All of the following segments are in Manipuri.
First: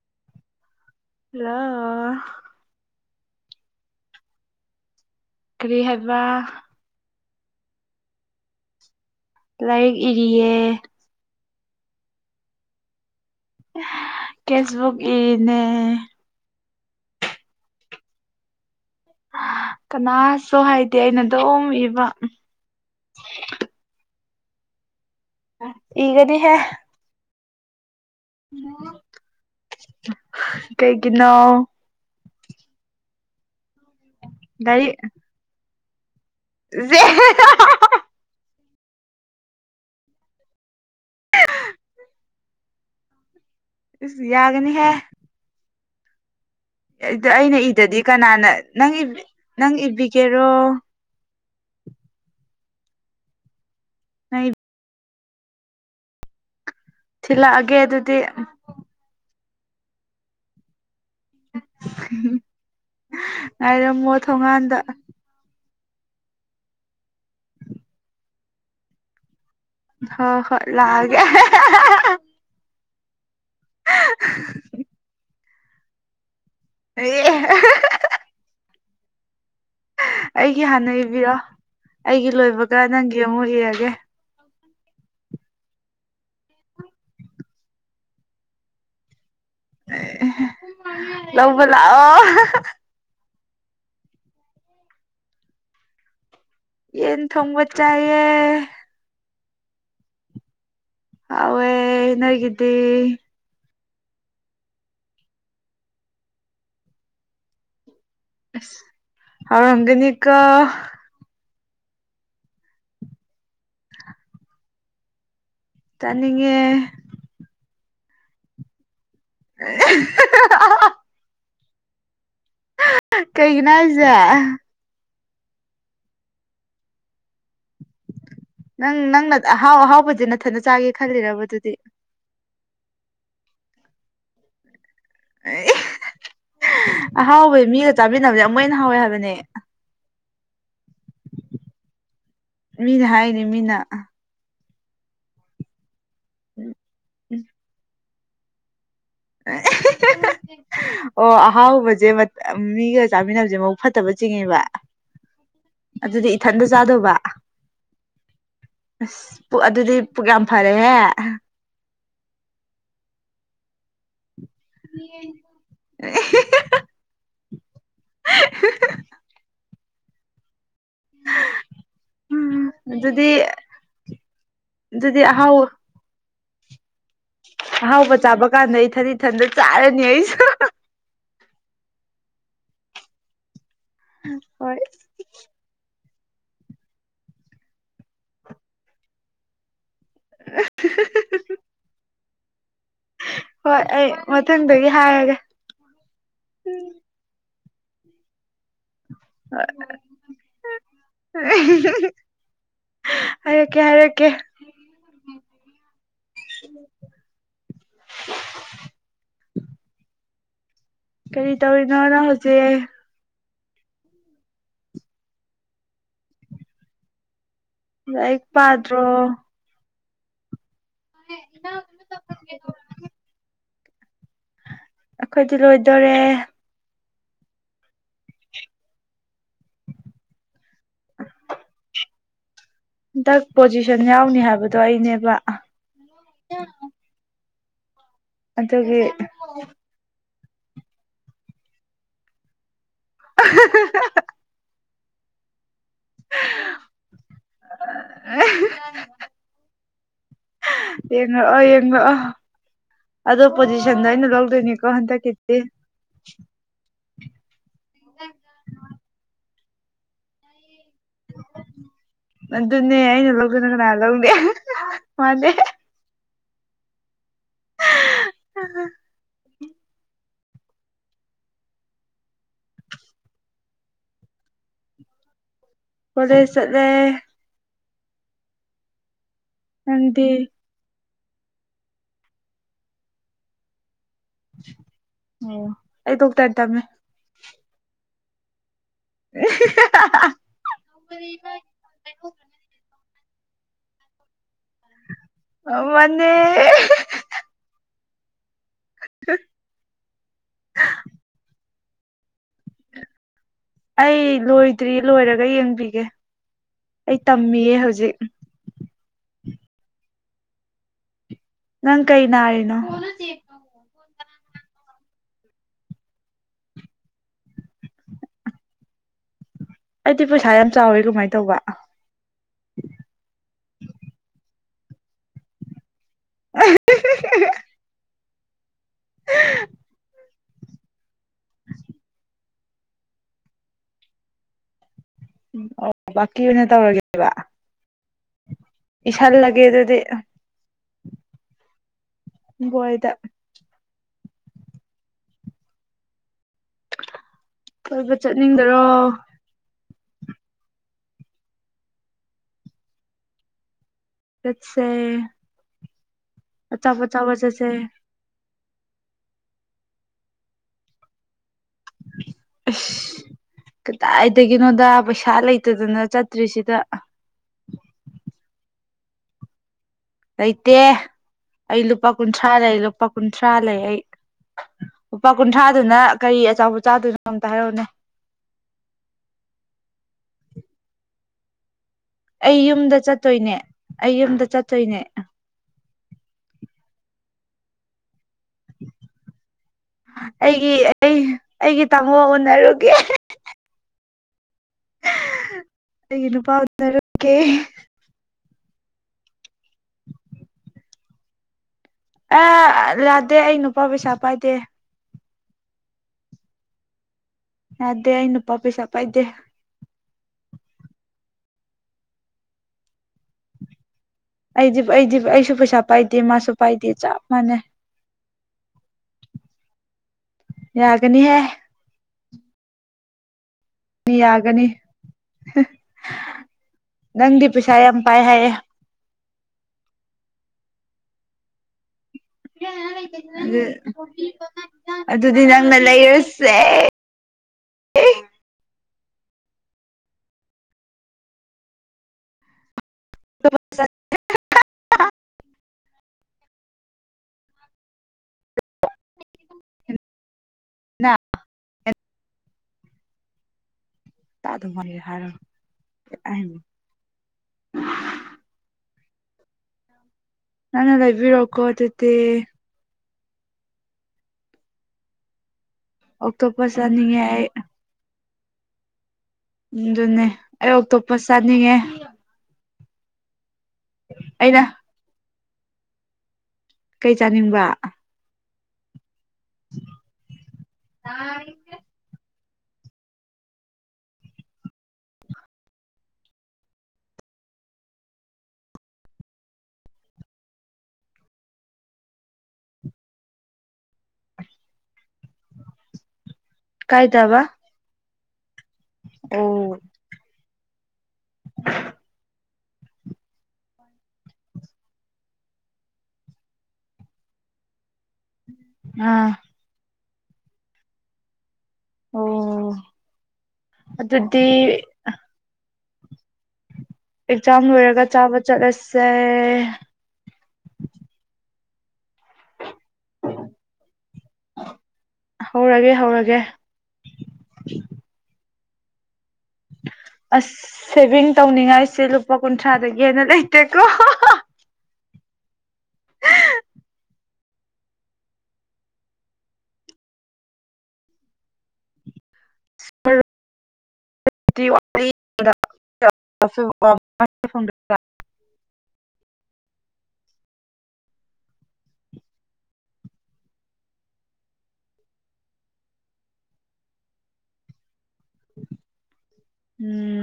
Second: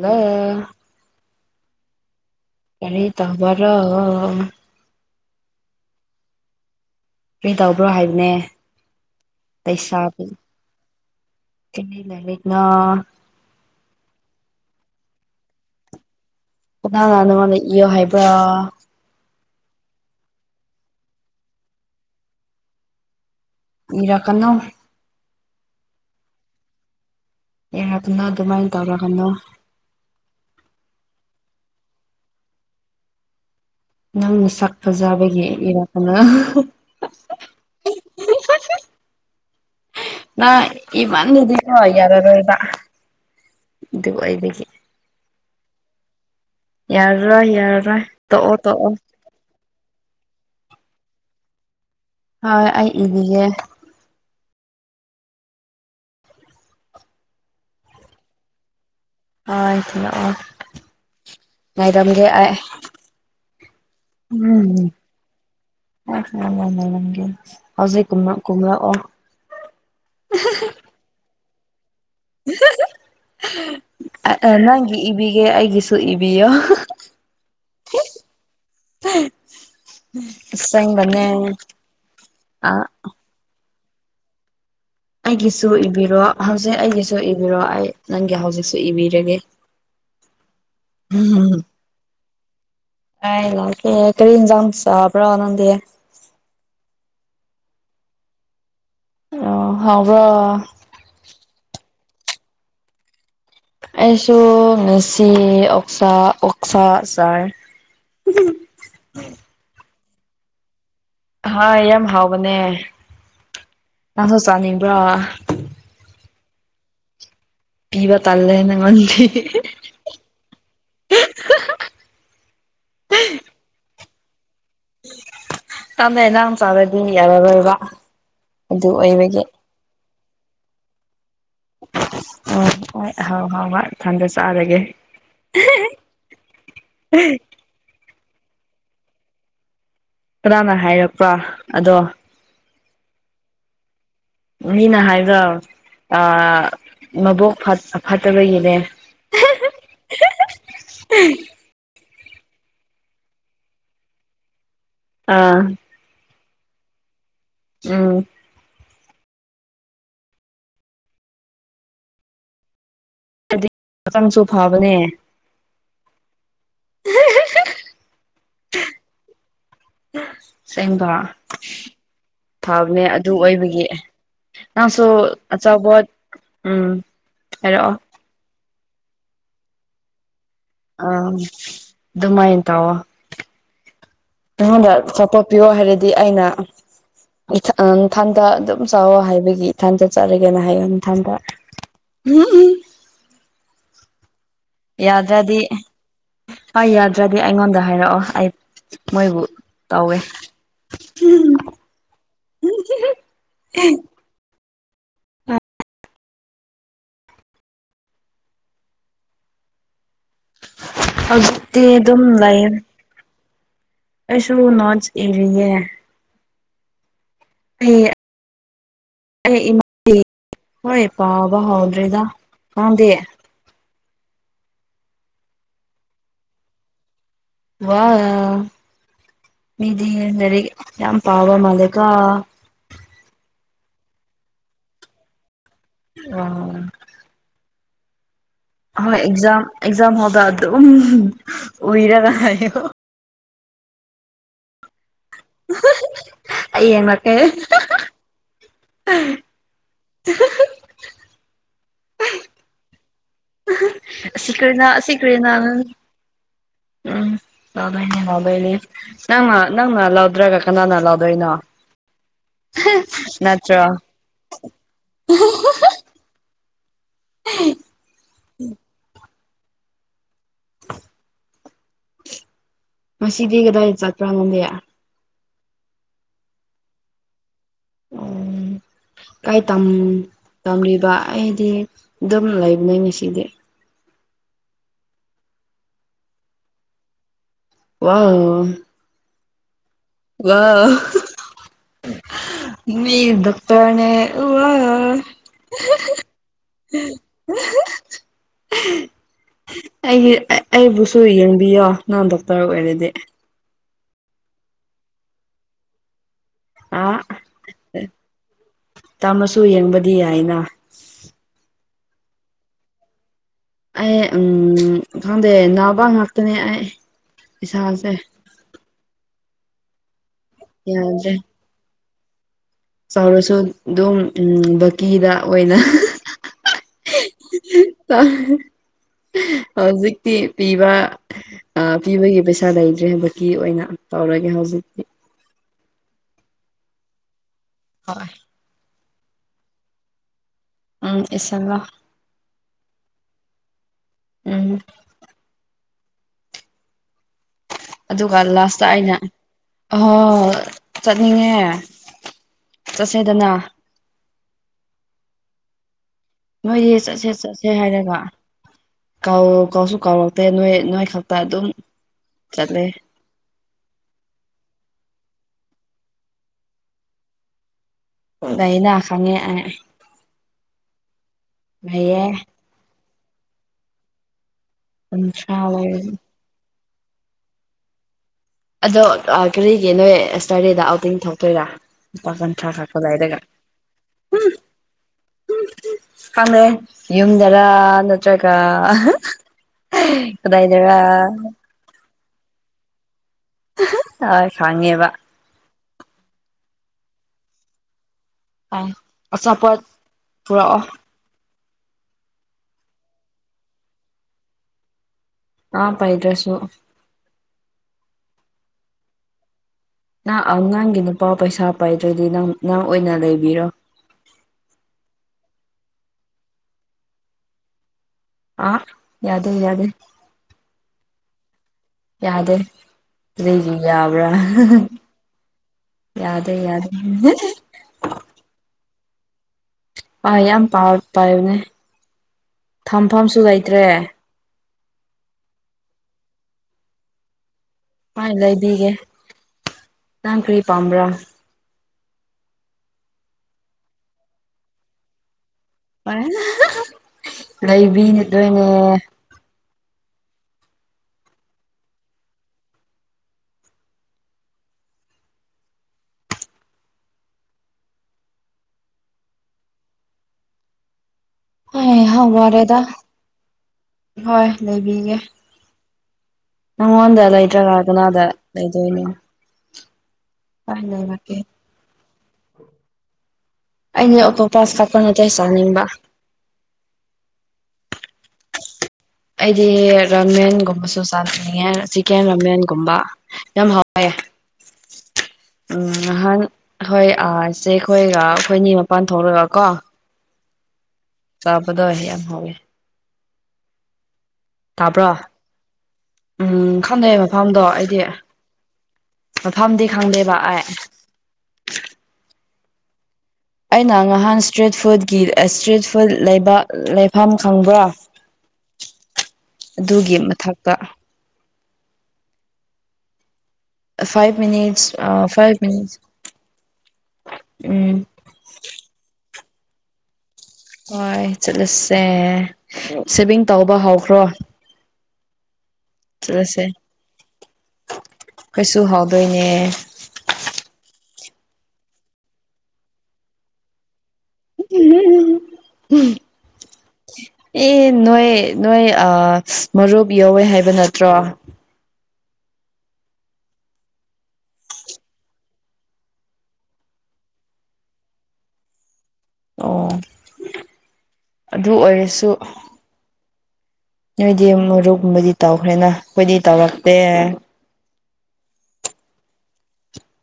ꯍꯜꯂꯣ ꯍꯜꯂꯣ ꯀꯔꯤ ꯇꯧꯕꯔꯣ ꯀꯔꯤ ꯍꯥꯏꯕ ꯀꯩ ꯇꯧꯕ꯭ꯔꯣ ꯍꯥꯏꯕꯅꯦ ꯂꯥꯏꯔꯤꯛ ꯂꯩꯁꯥꯕꯤ ꯏꯔꯤꯌꯦ [unintelligible] ꯀꯦꯁꯕꯨꯛ ꯏꯅꯦ [unintelligible] ꯏꯌꯣ ꯍꯥꯏꯕ꯭ꯔꯥ ꯀꯅꯥꯁꯨ ꯍꯥꯏꯗꯦ ꯑꯩꯅꯗꯨꯝ ꯏꯕ ꯏꯔ ꯀꯅꯣ ꯏꯒꯅꯤꯍꯦ ꯌꯥꯔꯒꯅ ꯑꯗꯨꯃꯥꯏꯅ ꯇꯧꯔꯒꯅꯨ ꯀꯩꯒꯤꯅꯣ ꯅꯪꯅ ꯁꯛ ꯂꯥꯏꯔꯤꯛ ꯐꯖꯥꯕꯒꯤ ꯏꯔꯛꯀꯅꯣ [unintelligible] ꯅꯪ ꯏꯃꯟ ꯕꯒꯤ ꯍꯣꯏ ꯌꯥꯔꯔꯣꯏꯕ ꯑꯗꯨ ꯏꯁ ꯑꯣꯏꯕꯒꯤ ꯌꯥꯒꯅꯤ ꯍꯦ ꯗ ꯌꯥꯔꯔꯣꯏ ꯑꯩꯅ ꯏꯗꯗꯤ ꯌꯥꯔꯔꯣꯏ ꯀꯅꯥꯅ ꯇꯣꯛꯑꯣ ꯇꯣꯛꯑꯣ ꯅꯪ ꯅꯪ ꯏꯕꯤꯒꯦꯔꯣ ꯍꯣꯏ ꯑꯩ ꯏꯕꯤꯒꯦ ꯑꯩ ꯊꯤꯜꯂꯛꯑꯒꯦ ꯑꯗꯨꯗꯤ ꯍꯣꯏ ꯊꯤꯟꯂꯛꯑꯣ ꯃꯥꯏꯔꯝꯒꯦ ꯑꯩ ꯉꯥꯏꯔꯝꯃꯣ ꯊꯣꯡꯒꯥꯟꯗ ꯎꯝ [unintelligible] ꯀꯨꯝꯂꯛꯑꯣ ꯍꯣꯏ ꯍꯣꯏ ꯂꯥꯛꯑꯒꯦ [unintelligible] [unintelligible] ꯅꯪꯒꯤ ꯏꯕꯤꯒꯦ ꯑꯩꯒꯤꯁꯨ ꯏꯕꯤꯌꯣ ꯑꯦ [unintelligible] ꯑꯩꯒꯤ ꯍꯥꯟꯅ ꯑꯁꯦꯡꯕꯅ ꯏꯕꯤꯔꯣ ꯑꯩꯒꯤ ꯂꯣꯏꯕꯒ ꯅꯪꯒꯤ ꯑꯃꯨꯛ ꯏꯔꯒꯦ ꯑꯩꯒꯤꯁꯨ ꯏꯕꯤꯔꯣ ꯍꯧꯖꯤꯛ ꯑꯩꯒꯤꯁꯨ ꯏꯕꯤꯔꯣ ꯑꯩ ꯅꯪꯒꯤ ꯍꯧꯖꯤꯛꯁꯨ ꯏꯕꯤꯔꯒꯦ ꯂꯩꯕ ꯂꯥꯛꯑꫭ ꯇꯥꯏ ꯂ ꯀꯦ ꯀꯔꯤꯖꯝ ꯆꯕ꯭ꯔꯣꯅꯗꯤꯦ ꯌꯦꯟ ꯊꯣꯡꯕ ꯆꯑꯦ ꯑ ꯍꯕ꯭ꯔ ꯑꯋꯦ ꯅꯒꯗꯦ ꯑꯩꯁꯨ ꯉꯦꯁꯤ ꯑꯣꯛꯁꯥ ꯑꯣꯛꯁꯥ ꯁꯥꯔ ꯍꯥꯏꯔꯝꯒꯅꯤꯀꯣ ꯍꯥꯏ ꯌꯥꯝ ꯍꯥꯎꯕꯅꯦ ꯅꯪꯁꯨ ꯆꯥꯅꯤꯡꯕ꯭ꯔꯣ ꯇꯅꯤꯡꯉꯦ ꯄꯤꯕ ꯇꯂꯦꯅꯉꯗꯤ ꯑꯦ ꯍꯥ-ꯍꯥ ꯀꯩꯒꯤꯅꯣ ꯍꯥꯏꯁꯦ ꯆꯝꯃꯦ ꯅ ꯆꯥꯔꯗꯤ ꯌꯥꯔꯔꯣꯏꯕ ꯑꯗꯨ ꯅꯪ ꯅꯪꯅ ꯑꯣꯏꯕꯒꯤ ꯑꯍꯥꯎ ꯑꯍꯥꯎꯕꯗꯤ ꯅꯅꯥꯊꯅ ꯆꯥꯒꯦ ꯈꯜꯂꯤꯔꯕ ꯑꯗꯨꯗꯤ ꯑꯣ ꯍꯣꯏ ꯍꯥꯎ ꯍꯥꯎ ꯍꯣꯏꯊꯟꯗ ꯆꯠꯔꯒꯦ ꯑꯍꯥꯎꯕꯗꯤ ꯃꯤꯒ ꯆꯃꯤꯟꯅꯕꯁꯦ ꯑꯃꯨꯛ ꯍꯦꯟꯅ ꯍꯥꯎꯋꯦ ꯍꯥꯏꯕꯅꯦ ꯀꯅꯥꯅ ꯍꯥꯏꯔꯛꯄ꯭ꯔꯥ ꯑꯗꯣ ꯃꯤꯅ ꯍꯥꯏꯅꯤ ꯃꯤꯅ ꯃꯤꯅ ꯍꯥꯏꯕ꯭ꯔꯥ ꯑ ꯃꯕꯣꯛ ꯐꯠ ꯐꯠꯇꯕꯒꯤꯅꯦ ꯑꯣ ꯑꯍꯥꯎꯕꯁꯦ ꯃꯤꯒ ꯆꯥꯃꯤꯟꯅꯕꯁꯦ ꯃꯕꯨꯛ ꯐꯠꯇꯕ ꯆꯤꯡꯉꯦꯕ ꯑꯥ ꯑꯗꯨꯗꯤ ꯏꯊꯟꯇ ꯆꯥꯗꯧꯕ ꯎꯝ ꯑꯁ ꯑꯗꯨꯗꯤ ꯄꯨꯛ ꯌꯥꯝ ꯐꯔꯦꯍꯦ ꯍꯥꯏꯗꯤ ꯃꯇꯝꯁꯨ ꯐꯕꯅꯦ [unintelligible] ꯑꯁꯦꯡꯕ ꯐꯕꯅꯦ ꯑꯗꯨꯗꯤ ꯑꯗꯨ ꯑꯣꯏꯕꯒꯤ ꯅꯪꯁꯨ ꯑꯗꯨꯗꯤ ꯑꯍꯥꯎ ꯑꯆꯥꯧꯕꯣꯠ ꯎꯝ ꯍꯥꯏꯔꯛꯑꯣ ꯑꯍꯥꯎꯕ ꯆꯥꯕ ꯀꯥꯟꯗ ꯑꯩ ꯊꯟꯗꯤ ꯏꯊꯟꯗ ꯆꯥꯔꯅꯤ ꯑꯩꯁꯨ ꯑ ꯑꯗꯨꯃꯥꯏꯟ ꯇ ꯋꯥ ꯍꯣꯏ ꯍꯗ ꯆꯄ ꯄꯤꯌꯑꯣ ꯍꯥꯏꯔꯦ ꯗꯤ ꯑꯩꯅ ꯏꯊꯟꯗ ꯑꯗꯨꯝ ꯆꯥꯎꯋ ꯍꯥꯏꯕꯒꯤ ꯏꯊꯟꯗꯠ ꯆꯠꯔꯒꯦꯅ ꯍꯥꯏꯌ ꯏꯊꯟꯗ ꯎꯝꯝ ꯍꯣꯏ ꯑꯩ ꯃꯊꯪꯗꯒꯤ ꯍꯥꯏꯔꯒꯦ ꯍ ꯌꯥꯗ꯭ꯔꯗꯤ ꯑꯩꯉꯣꯟꯗ ꯍꯥꯏꯔꯛꯑꯣ ꯑꯩ ꯃꯣꯏꯕꯨ ꯇꯧꯋꯦ ꯍꯥꯏꯔꯛꯀꯦ ꯍꯥꯏꯔꯛꯀꯦ ꯀꯔꯤ ꯍꯧꯗꯤ ꯇꯧꯔꯤꯅꯣ ꯑꯗꯨꯝ ꯅꯪ ꯂꯩꯏꯌꯦ ꯍꯧꯖꯤꯛ ꯑꯩꯁꯨ ꯅꯣꯔꯠ ꯑꯦꯔꯤꯌꯦ ꯎꯝ ꯇꯛ ꯄꯥꯗ꯭ꯔꯣ ꯑꯩ ꯏꯃꯥꯗꯤ ꯍꯣꯏ ꯄꯥꯕ ꯍꯧꯗ꯭ꯔꯤꯗ ꯈꯪꯗꯦ ꯑꯩꯈꯣꯏꯗꯤ ꯂꯣꯏꯗꯣꯔꯦ ꯋꯥ ꯃꯤꯗꯤ ꯅꯔꯤ ꯌꯥꯝ ꯄꯥꯕ ꯃꯥꯂꯀ ꯍꯟꯗꯛ ꯄꯣꯖꯤꯁꯟ ꯌꯥꯎꯅꯤ ꯍꯥꯏꯕꯗꯣ ꯑꯩꯅꯦꯕ [unintelligible] ꯑꯗꯨꯒꯤ ꯍꯣꯏ ꯑꯦꯛꯖꯥꯝ ꯑꯦꯛꯖꯥꯝ ꯍꯣꯜꯗ ꯑꯗꯨꯝ ꯎꯏꯔꯒ ꯂꯩꯌꯣ [unintelligible] [unintelligible] ꯑꯩ ꯌꯦꯡꯂꯛꯀꯦ ꯌꯦꯡꯉꯛꯑꯣ ꯌꯦꯡꯉꯛꯑꯣ ꯑꯗꯣ ꯄꯣꯖꯤꯁꯟꯗꯣ ꯑꯩꯅ ꯑꯁꯤ ꯂꯧꯗꯣꯏꯅꯤꯀꯣ ꯀꯔꯤꯅ ꯑꯁꯤ ꯀꯔꯤꯅ ꯍꯟꯗꯛꯀꯤꯇꯤ ꯎꯝ ꯂꯧꯗꯣꯏꯅꯦ ꯂꯧꯗꯣꯏꯅꯦ ꯅꯪꯅ ꯅꯪꯅ ꯂꯧꯗ꯭ꯔꯒ ꯀꯅꯥꯅ ꯂꯧ ꯗꯣꯏꯅꯣ ꯑꯗꯨꯅꯦ ꯑꯩꯅ ꯂꯧꯗꯅ ꯅꯠꯇ꯭ꯔꯣ ꯀꯅꯥ ꯂꯧꯅꯤ ꯃꯥꯅꯦ [unintelligible] ꯉꯁꯤꯗꯤ ꯀꯗꯥꯏ ꯆꯠꯄ꯭ꯔꯥ ꯅꯪꯗꯤ ꯀꯣꯂꯦꯖ ꯆꯠꯂꯦ ꯑꯣ ꯀꯥꯏ ꯇꯝ ꯅꯪꯗꯤ ꯇꯝꯂꯤꯕ ꯑꯩꯗꯤ ꯑꯗꯨꯝ ꯂꯩꯕꯅꯤ ꯉꯁꯤꯗꯤ ꯑꯣ ꯑꯩ ꯗꯣꯛꯇꯔ ꯇꯝꯃꯤ ꯋꯥꯎ [unintelligible] ꯋꯥꯎ ꯃꯤ ꯗꯣꯛꯇꯔꯅꯦ ꯎꯋꯥꯎ ꯑꯣ ꯃꯥꯅꯦ [unintelligible] ꯑꯩꯒꯤ ꯑꯩꯕꯨꯁꯨ ꯌꯦꯡꯕꯤꯌꯣ ꯅꯪ ꯗꯣꯛꯇꯔ ꯑꯣꯏꯔꯗꯤ ꯑꯩ ꯂꯣꯏꯗ꯭ꯔꯤ ꯂꯣꯏꯔꯒ ꯌꯦꯡꯕꯤꯒꯦ ꯑ ꯑꯩ ꯇꯝꯃꯤꯌꯦ ꯍꯧꯖꯤꯛ ꯇꯥꯃꯁꯨ ꯌꯦꯡꯕꯗꯤ ꯌꯥꯏꯅ ꯅꯪ ꯀꯩ ꯅꯥꯔꯤꯅꯣ [unintelligible] ꯑꯩ ꯎꯝ ꯈꯪꯗꯦ ꯅꯥꯕ ꯉꯥꯛꯇꯅꯦ ꯑꯩ ꯏꯁꯥꯁꯦ ꯑꯩꯗꯤ ꯄꯩꯁꯥ ꯌꯥꯝ ꯆꯥꯎꯋꯦ ꯀꯃꯥꯏ ꯌꯥꯗ꯭ꯔꯦ ꯇꯧꯕ ꯆꯥꯎꯔꯁꯨ ꯑꯗꯨꯝ ꯎꯝ ꯕꯥꯀꯤꯗ ꯑꯣꯏꯅ [unintelligible] [unintelligible] ꯍꯧꯖꯤꯛꯇꯤ ꯄꯤꯕ ꯑ ꯄꯤꯕꯒꯤ ꯄꯩꯁꯥ ꯂꯩꯗ꯭ꯔꯦ ꯍꯟꯗꯛꯀꯤ ꯑꯣꯏꯅ ꯇꯧꯔꯒꯦ ꯍꯧꯖꯤꯛꯇꯤ ꯎꯝ ꯑꯣ ꯕꯥꯛꯀꯤ ꯑꯣꯏꯅ ꯇꯧꯔꯒꯦꯕ ꯍꯣꯏ ꯏꯁꯜꯂꯒꯦ ꯑꯗꯨꯗꯤ ꯎꯝ ꯏꯁꯜꯂꯣ ꯕꯣꯏꯗ ꯎꯝ ꯀꯣꯏꯕ ꯑꯗꯨꯒ ꯆꯠꯅꯤꯡꯗꯔꯣ ꯂꯥꯁꯇ ꯑꯩꯅ ꯑꯣ ꯆꯠꯅꯤꯡꯉꯦ ꯆꯠꯁꯦꯗꯅ ꯆꯠꯁꯦ ꯅꯣꯏꯗꯤ ꯑꯆꯥꯄꯣꯠ ꯆꯠꯁꯦ ꯆꯥꯕ ꯆꯠꯁꯦ ꯍꯥꯏꯔꯒ ꯀꯧ ꯀꯧꯁꯨ ꯀꯧꯔꯛꯇꯦ ꯅꯣꯏ ꯅꯣꯏ ꯈꯛꯇ ꯑꯗꯨꯝ ꯆꯠꯂꯦ ꯑꯁ ꯀꯗꯥꯏꯗꯒꯤꯅꯣꯗ ꯄꯩꯁꯥ ꯂꯩꯇꯗꯅ ꯆꯠꯇ꯭ꯔꯤꯁꯤꯗ ꯂꯩꯅ ꯈꯪꯉꯦ ꯑꯩ ꯂꯩꯇꯦ ꯑꯩ ꯂꯨꯄꯥ ꯂꯩꯌꯦ ꯀꯨꯟꯊ꯭ꯔꯥ ꯂꯩ ꯂꯨꯄꯥ ꯀꯨꯟꯊ꯭ꯔꯥ ꯂꯩ ꯑꯩ ꯂꯨꯄꯥ ꯀꯨꯟꯊ꯭ꯔꯥ ꯀꯨꯟꯊ꯭ꯔꯥꯗꯨꯅ ꯂꯩꯔꯗꯤ ꯀꯔꯤ ꯑꯆꯥꯄꯣꯠ ꯆꯥꯗꯣꯏꯅꯣ ꯑꯝꯇ ꯍꯥꯏꯔꯛꯎꯅꯦ ꯑꯗꯣ ꯀꯔꯤꯒꯤ ꯅꯣꯏ ꯁ꯭ꯇꯔꯗꯦꯗ ꯑꯥꯎꯇꯤꯡ ꯊꯣꯛꯇꯣꯏꯔꯥ ꯂꯨꯄꯥ ꯑꯩ ꯀꯨꯟꯊ꯭ꯔꯥ ꯌꯨꯝꯗ ꯈꯛꯇ ꯂꯩꯔꯒ ꯆꯠꯇꯣꯏꯅꯦ ꯑꯩ ꯌꯨꯝꯗ ꯆꯠꯇꯣꯏꯅꯦ [unintelligible] ꯌꯨꯝꯗꯔꯥ ꯅꯠ ꯇ꯭ꯔꯒ ꯑꯩꯒꯤ ꯀꯗꯥꯏꯗꯔꯥ ꯑꯩ ꯑꯩꯒꯤ ꯇꯥꯃꯣ ꯎꯅꯔꯨꯒꯦ ꯍꯣꯏ ꯈꯪꯉꯦꯕ ꯑꯩꯒꯤ ꯅꯨꯄꯥꯖꯔꯛꯀꯦ ꯑ ꯑꯆꯥꯄꯣꯠ ꯄꯨꯔꯛꯑꯣ ꯑ ꯂꯥꯗꯦ ꯑꯩ ꯅꯨꯄꯥ ꯄꯩꯁꯥ ꯄꯥꯏꯗꯦ ꯑ ꯄꯥꯏꯗ꯭ꯔꯁꯨꯁꯨ ꯌꯥꯗꯦ ꯑꯩ ꯅꯨꯄꯥ ꯄꯩꯁꯥ ꯄꯥꯏꯗꯦ ꯑꯉꯥꯡꯒꯤ ꯅꯨꯄꯥ ꯄꯩꯁꯥ ꯄꯥꯏꯗ꯭ꯔꯗꯤ ꯅꯪ ꯅꯪ ꯑꯣꯏꯅ ꯂꯩꯕꯤꯔꯣ ꯑꯩꯗꯤ ꯑꯩꯗꯤ ꯑꯩꯁꯨ ꯄꯩꯁꯥ ꯄꯥꯏꯗꯦ ꯃꯥꯁꯨ ꯄꯥꯏꯗꯦ ꯆꯞ ꯃꯥꯟꯅꯩ ꯑ ꯌꯥꯗꯣ ꯌꯥꯗ ꯌꯥꯒꯅꯤꯍꯦ ꯌꯥꯗꯦ ꯊꯔꯤꯒ ꯌꯥꯕ꯭ꯔꯥ ꯌꯥꯒꯅꯤ ꯌꯥꯗꯦ ꯌꯥꯗꯦ ꯥꯏꯝ ꯄꯥꯏ ꯍꯥꯏꯌꯦ ꯍꯥꯏ ꯌꯥꯝ ꯄ ꯄꯥꯏꯕꯅꯦ ꯊꯝꯐꯝꯁꯨ ꯂꯩꯇ꯭ꯔꯦ ꯑꯗꯨꯗꯤ ꯅꯪꯅ ꯂꯩꯔꯁꯦ ꯃꯥꯏ ꯂꯩꯕꯤꯒꯦ ꯅꯪ ꯀꯔꯤ ꯄꯥꯝꯕ꯭ꯔꯥ [unintelligible] ꯏ ꯂꯩꯕꯤꯅꯦꯗꯣꯏꯅꯦ ꯇꯥꯗꯨ ꯐ ꯍꯥꯏꯔ ꯅꯥꯟ ꯂꯩꯕꯤꯔꯛ ꯑꯦꯍ ꯋꯥꯔꯦꯗ ꯍꯣꯏ ꯂꯩꯕꯤꯒꯦ ꯑꯣꯛꯇꯣꯕꯔ ꯅꯪꯉꯣꯟꯗ ꯂꯩꯇ꯭ꯔꯒ ꯀꯅꯥꯗ ꯂꯩꯗꯣꯏꯅꯣ ꯎꯗꯨꯟꯅꯦ ꯑꯩꯅꯣ ꯑꯩꯅ ꯑꯣꯛꯇꯣꯄꯁꯇꯣ ꯆꯦ ꯆꯥꯅꯤꯡꯕ ꯀꯩ ꯆꯥꯅꯤꯡꯕ ꯑꯩꯗꯤ ꯔꯥꯃꯟꯒꯨꯝꯕꯁꯨ ꯆꯥꯖꯅꯤꯡꯉꯦ ꯆꯤꯛꯀꯦꯟ ꯔꯥꯃꯟꯒꯨꯝꯕ ꯌꯥꯝ ꯍꯥꯎꯏꯑꯦ ꯅꯍꯥꯟ ꯍꯣꯏ ꯑꯁꯦ ꯑꯩꯈꯣꯏꯒ ꯑꯩꯈꯣꯏꯅꯤ ꯃꯄꯥꯟ ꯊꯣꯛꯂꯒ ꯀꯣ ꯆꯕꯗꯣ ꯌꯥꯝ ꯍꯣꯡꯉꯦ ꯇꯥꯕ꯭ꯔꯣ ꯎꯝ ꯈꯪꯅꯩꯌꯦ ꯀꯥꯏꯗꯕ ꯃꯐꯝꯗꯣ ꯑꯩꯗꯤ ꯑꯣ ꯃꯐꯝꯗꯤ ꯈꯪꯗꯦꯕ ꯑꯩ ꯑꯩꯅ ꯉꯍꯥꯟ ꯏꯁꯇ꯭ꯔꯦꯠ ꯐꯨꯗꯀꯤ ꯏꯁꯇ꯭ꯔꯦꯠ ꯐꯨꯗ ꯂꯩꯕ ꯂꯩꯐꯝ ꯈꯪꯕ꯭ꯔꯣ ꯑꯥ ꯑꯗꯨꯒꯤ ꯃꯊꯛꯇ ꯑꯣ ꯑꯗꯨꯗꯤ five minutes five minutes exam ꯎꯝ ꯂꯣꯏꯔꯒ ꯆꯥꯕ ꯆꯠꯂꯁꯦ ꯍꯣꯏ ꯆꯠꯂꯁꯦ ꯁꯦꯚꯤꯡ ꯇꯧꯕ ꯍꯧꯈ꯭ꯔꯣ ꯍꯧꯔꯒꯦ ꯍꯧꯔꯒꯦ ꯆꯠꯂꯁꯦ ꯀꯩꯁꯨ ꯍꯥꯎꯗꯣꯏꯅꯦ ꯑꯁ ꯁꯦꯚꯤꯡ ꯇꯧꯅꯤꯡꯉꯥꯏꯁꯦ ꯂꯨꯄꯥ ꯀꯨꯟꯊ꯭ꯔꯥꯗꯒꯤ ꯍꯦꯟꯅ ꯂꯩꯇꯦꯀꯣ ꯍꯥ ꯍꯥ ꯎꯝ ꯑꯦ ꯅꯣꯏ ꯅꯣꯏ ꯑ ꯃꯔꯨꯞ ꯌꯧꯋꯦ ꯍꯥꯏꯕ ꯅꯠꯇ꯭ꯔꯣ ꯁꯄ꯭ꯔ [inaudible] [inaudible] ꯑꯣ ꯑꯗꯨ ꯑꯣꯏꯔꯁꯨ ꯅꯣꯏꯗꯤ ꯃꯔꯨꯞꯒꯨꯝꯕꯗꯤ ꯇꯧꯈ꯭ꯔꯦꯅ ꯑꯩꯈꯣꯏꯗꯤ ꯇꯧꯔꯛꯇꯦ ꯎꯝ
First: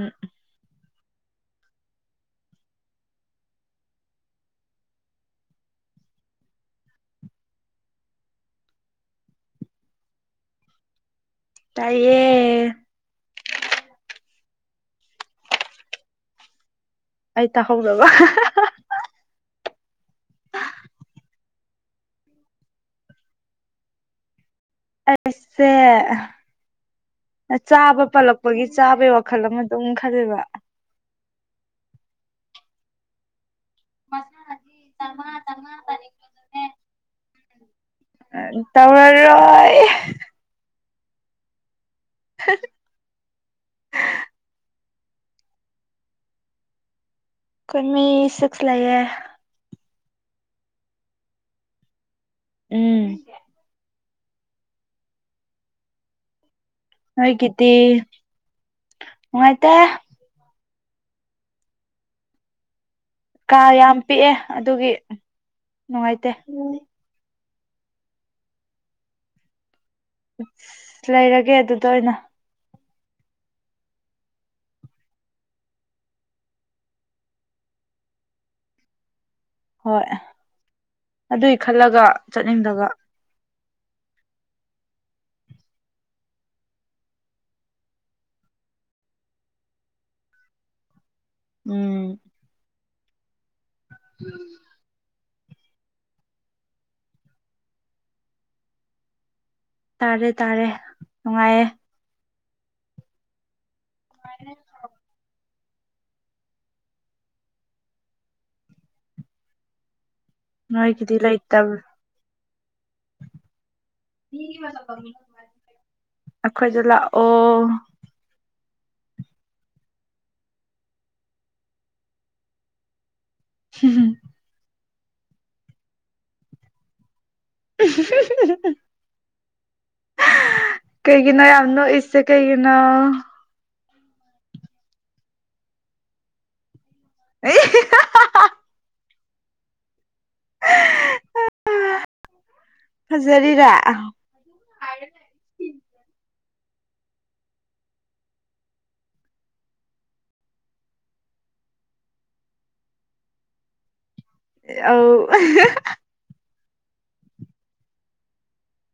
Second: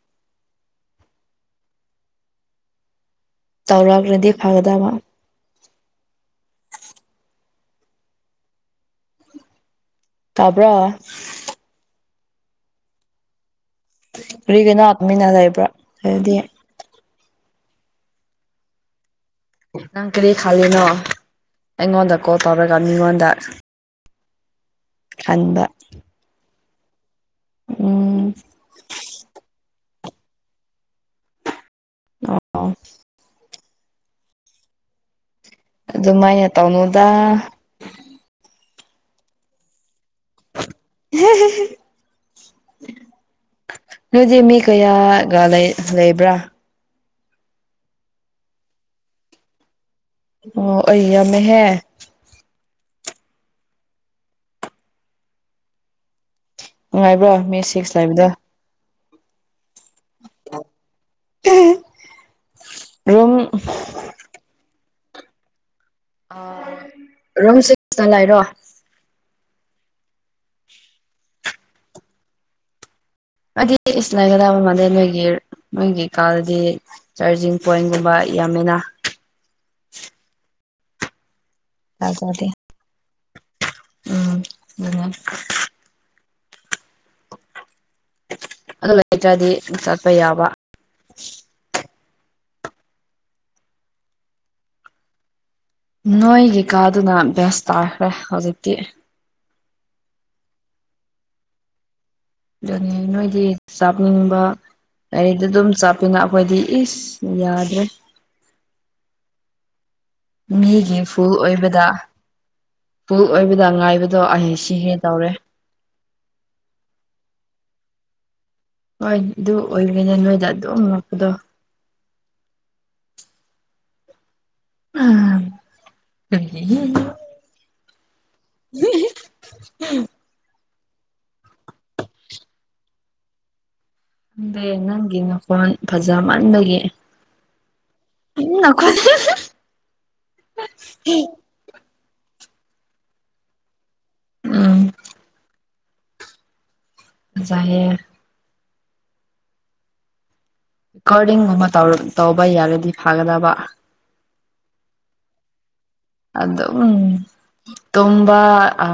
ꯇꯧꯔꯛꯔꯗꯤ ꯐꯒꯗꯕ ꯇꯥꯕ꯭ꯔꯣ ꯇꯥꯏꯌꯦ ꯀꯔꯤꯒꯤꯅꯣ ꯇꯨꯃꯤꯟꯅ ꯂꯩꯕ꯭ꯔꯥ ꯑꯗꯨꯗꯤ ꯑꯩ ꯇꯥꯍꯧꯗꯕ ꯅꯥꯪ ꯀꯔꯤ ꯈꯜꯂꯤꯅꯣ ꯑꯩꯉꯣꯟꯗ ꯀꯣꯜ ꯇꯧꯔꯒ ꯃꯤꯉꯣꯟꯗ ꯈꯟꯕ ꯑꯩꯁꯦ ꯆꯥꯕ ꯎꯝ ꯄꯜꯂꯛꯄꯒꯤ ꯆꯥꯕꯩ ꯋꯥꯈꯜ ꯑꯃ ꯑꯗꯨꯝ ꯈꯜꯂꯤꯕ ꯑꯣ [unintelligible] ꯑꯗꯨꯃꯥꯏꯅ ꯇꯧꯅꯨꯗ ꯇꯦꯔ꯭ꯔꯣꯏ ꯅꯣꯏꯗꯤ ꯃꯤ ꯀꯩ ꯀꯌꯥꯒ ꯂꯩꯕ꯭ꯔꯥ ꯑꯩꯀꯣꯏ ꯃꯤ ꯁꯤꯛꯁ ꯂꯩꯌꯦ꯫ ꯑꯣ ꯑꯩꯌꯥꯃꯦꯍꯦ ꯎꯝ ꯅꯨꯡꯉꯥꯏꯕ꯭ꯔꯣ ꯃꯤ ꯅꯣꯏꯒꯤꯗꯤ ꯁꯤꯛꯁ ꯂꯩꯕꯗꯣ ꯅꯨꯉꯥꯏꯇꯦ ꯫ [unintelligible] ꯀꯥ ꯌꯥꯝ ꯄꯤꯛꯑꯦ ꯑꯗꯨꯒꯤ ꯅꯨꯡꯉꯥꯏꯇꯦ ꯑ ꯔꯝꯁꯤꯁꯅ ꯂꯩ ꯍꯥꯏꯔꯣ ꯑꯁ ꯂꯩꯔꯒꯦ ꯑꯗꯨꯗ ꯑꯣꯏꯅ ꯍꯥꯏꯗꯤ ꯏꯁ ꯂꯩꯒꯗꯕ ꯃꯥꯟꯗꯩ ꯅꯣꯏꯒꯤ ꯅꯣꯏꯒꯤ ꯀꯥꯗꯗꯤ ꯆꯥꯔꯖꯤꯡ ꯄꯣ꯭ꯏꯟꯒꯨꯝꯕ ꯌꯥꯝꯃꯤꯅ ꯍꯣꯏ ꯑꯗꯨꯏ ꯈꯜꯂꯒ ꯊꯥꯖꯗꯦ ꯆꯠꯅꯤꯡꯗꯕ ꯎꯝ ꯑꯗꯨ ꯑꯗꯨ ꯂꯩꯇ꯭ꯔꯗꯤ ꯆꯠꯄ ꯌꯥꯕ ꯎꯝ [inaudible] ꯅꯣꯏꯒꯤ ꯀꯥꯗꯨꯅ ꯕꯦꯁ ꯇꯥꯈ꯭ꯔꯦ ꯍꯧꯖꯤꯛꯇꯤ ꯇꯥꯔꯦ- ꯇꯥꯔꯦ ꯅꯨꯡꯉꯥꯏꯌꯦ꯫ ꯑꯗꯨ ꯅꯣꯏꯗꯤ ꯆꯥꯞꯅꯤꯡꯕ ꯔꯤꯗ ꯑꯗꯨꯝ ꯑꯗꯨꯅ ꯑꯈꯣꯏꯗꯤ ꯏꯁ ꯌꯥꯗ꯭ꯔꯦ꯫ ꯃꯤꯒꯤ ꯅꯣꯏꯒꯤꯗꯤ ꯐꯨꯜ ꯂꯩꯇꯕ ꯑꯣꯏꯕꯗ ꯐꯨꯜ ꯑꯣꯏꯕꯗ ꯉꯥꯏꯕꯗꯣ ꯑꯩ ꯁꯤꯒꯦ ꯇꯧꯔꯦ꯫ ꯑꯈꯣꯏꯗ ꯂꯥꯛꯑꯣ ꯍꯣꯏ ꯑꯗꯨ ꯑꯣꯏꯕꯦꯅꯦ ꯅꯣꯏꯗ ꯑꯗꯨꯝꯉꯛꯄꯗꯣ ꯍꯝ [inaudible] ꯎꯝ ꯎꯝ ꯀꯩꯒꯤꯅꯣ ꯌꯥꯝ ꯅꯣꯛꯏꯁꯦ ꯀꯩꯒꯤꯅꯣ ꯅꯪꯒꯤ ꯅꯈꯣꯟ ꯐꯖꯃꯟꯕꯒꯤ ꯑꯦ ꯍꯦ ꯎꯝ ꯅꯈꯣꯏꯗ ꯐꯖꯔꯤꯔꯥ ꯎꯝ ꯐꯖꯩꯌꯦ꯫ ꯀꯣꯔꯗꯤꯡꯒꯨꯝꯕ ꯇꯧꯕ ꯌꯥꯔꯗꯤ ꯐꯒꯗꯕ [unintelligible] ꯑꯗꯨꯝ ꯇꯨꯕꯥ ꯑ